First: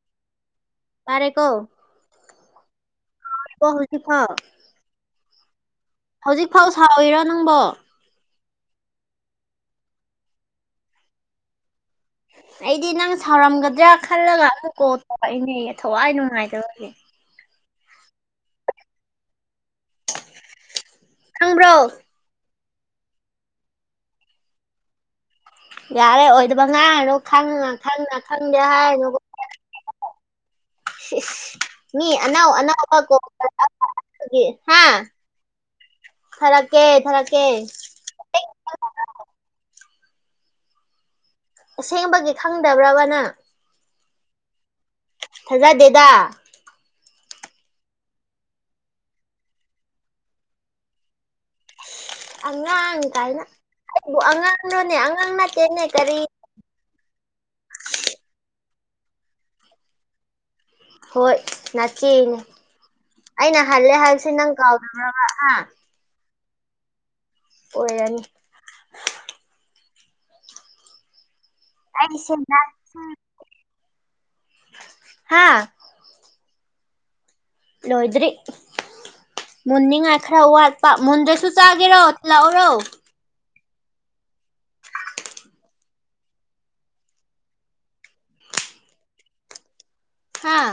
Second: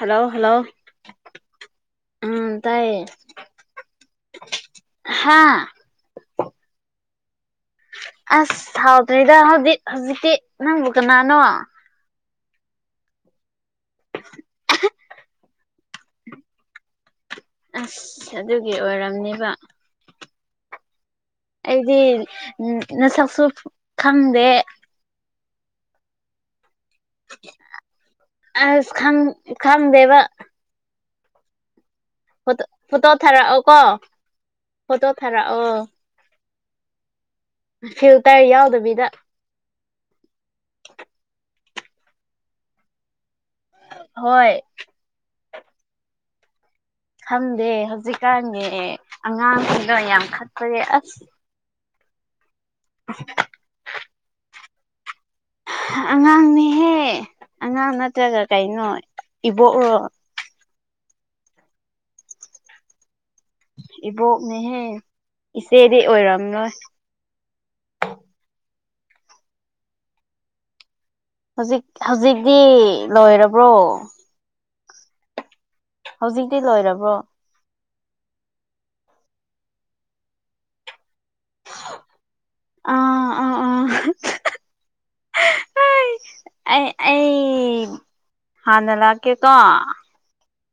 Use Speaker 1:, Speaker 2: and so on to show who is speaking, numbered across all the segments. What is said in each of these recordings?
Speaker 1: hello hello
Speaker 2: ꯇꯔꯦ ꯀꯣ
Speaker 1: ꯎꯝ ꯇꯥꯏꯌꯦ
Speaker 2: [unintelligible]
Speaker 1: ꯍꯥꯥ
Speaker 2: ꯍꯧꯖꯤꯛꯐꯥꯎ ꯁꯥꯎꯔꯤꯔꯣ ꯅꯪꯕꯣ
Speaker 1: ꯑꯁ ꯁꯥꯎꯗ꯭ꯔꯦꯗ ꯍꯧꯖꯤꯛ ꯍꯧꯖꯤꯛꯇꯤ ꯅꯪꯕꯨ ꯀꯅꯥꯅꯣ
Speaker 2: ꯑꯩꯗꯤ ꯅꯪ ꯁꯥꯎꯔꯝꯒꯗ꯭ꯔꯥ ꯈꯜꯂꯒ ꯑꯗꯨ ꯀꯣꯜ ꯇꯧꯔꯛꯏꯅꯦ ꯊꯋꯥꯏ ꯅꯨꯡꯉꯥꯏꯇꯕꯒꯤ
Speaker 1: ꯑꯁ ꯑꯗꯨꯒꯤ ꯑꯣꯏꯔꯝꯅꯦꯕ
Speaker 2: ꯈꯪꯕ꯭ꯔꯣ
Speaker 1: ꯑꯩꯗꯤ ꯎ ꯅꯁꯛꯁꯨ ꯈꯪꯗꯦ
Speaker 2: ꯌꯥꯔꯦ ꯑꯣꯏꯗꯕꯉꯥꯡꯉꯥꯅꯨ ꯈꯪꯅꯥ ꯈꯪꯅꯥ ꯈꯪꯕ꯭ꯔꯥ
Speaker 1: ꯑꯁ
Speaker 2: ꯍꯥꯏꯗꯨꯕꯨ
Speaker 1: ꯈꯪ ꯈꯪꯗꯦꯕ
Speaker 2: ꯃꯤ ꯑꯅꯧ
Speaker 1: ꯐꯣꯇꯣ
Speaker 2: ꯑꯅꯧꯕ
Speaker 1: ꯐꯣꯇꯣ
Speaker 2: ꯀꯣꯜ ꯇꯧꯔꯛ
Speaker 1: ꯊꯥꯔꯛꯑꯣꯀꯣ
Speaker 2: [unintelligible] ꯍꯥ
Speaker 1: ꯐꯣꯇꯣ ꯊꯥꯔꯛꯑꯣ
Speaker 2: ꯊꯔꯛꯀꯦ ꯊꯔꯛꯀꯦ
Speaker 1: ꯐꯤꯜꯇꯔ ꯌꯥꯎꯗꯕꯤꯗ
Speaker 2: ꯑꯁꯦꯡꯕꯒꯤ ꯈꯪꯗꯕ꯭ꯔꯕꯥ ꯅꯪ
Speaker 1: ꯍꯣꯏ
Speaker 2: ꯊꯥꯖꯗꯦꯗꯥ
Speaker 1: ꯈꯪꯗꯦ ꯍꯧꯖꯤꯛꯀꯥꯟꯒꯤ ꯑꯉꯥꯡꯁꯤꯡꯗꯣ ꯌꯥꯝ ꯈꯠꯄꯅꯦ ꯑꯁ
Speaker 2: ꯑꯉꯥꯡ ꯀꯥꯏꯅ ꯑꯩꯕꯨ ꯑꯉꯥꯡꯔꯥꯅ‌ꯦ ꯑꯉꯥꯡ ꯅꯠ
Speaker 1: ꯍ ꯑꯉꯥꯡꯅꯦꯍꯦ ꯑꯉꯥꯡ ꯅꯠꯇ꯭ꯔꯒ ꯀꯩꯅꯣ ꯏꯕꯣꯛꯔꯣ
Speaker 2: ꯍꯣꯏ ꯅꯆꯦꯅꯦ ꯑꯩꯅ ꯍꯜꯂꯦ ꯍꯥꯏꯜꯁꯦ ꯅꯪ ꯀꯥꯎꯗꯕ꯭ꯔꯕꯥ ꯍꯥ
Speaker 1: ꯗꯤ ꯑꯣꯏꯔꯝꯅꯣꯏ
Speaker 2: ꯑꯣꯏ ꯌꯥꯅꯤ
Speaker 1: ꯍꯧꯖꯤꯛ
Speaker 2: ꯑꯩꯁꯦ
Speaker 1: ꯍꯧꯖꯤꯛꯇꯤ ꯂꯣꯏꯔꯕ꯭ꯔꯣ
Speaker 2: ꯍꯥꯥ
Speaker 1: ꯍꯧꯖꯤꯛꯇꯤ ꯂꯣꯏꯔꯕ꯭ꯔꯣ
Speaker 2: ꯂꯣꯏꯗ꯭ꯔꯤ ꯃꯨꯟꯅꯤꯡꯉꯥꯏ ꯈꯔ ꯋꯥꯠꯄ ꯃꯨꯟꯗ꯭ꯔꯁꯨ ꯆꯥꯒꯦꯔꯣ ꯊꯤꯜꯂꯛꯎꯔꯣ
Speaker 1: ꯑꯥ
Speaker 2: [unintelligible]
Speaker 1: ꯍ ꯑꯩ ꯑꯩ ꯑꯩ ꯍꯥꯟꯅ ꯂꯥꯛꯀꯦꯀꯣ
Speaker 2: ꯍꯥꯥ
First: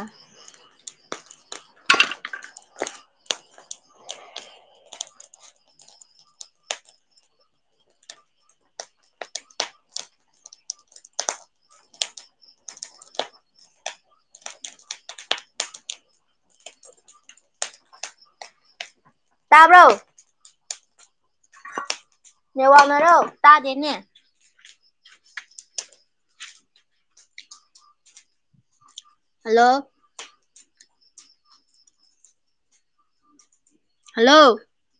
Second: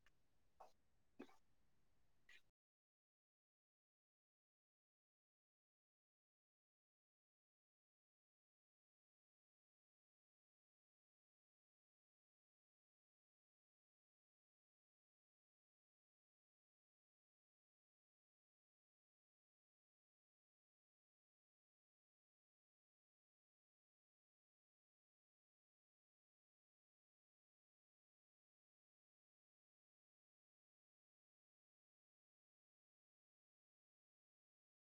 Speaker 2: ꯇꯥꯕ꯭ꯔꯣ ꯅꯦꯠꯋꯥꯛꯅꯔꯣ ꯇꯥꯗꯦꯅꯦ ꯍꯜꯂꯣ ꯍꯜꯂꯣ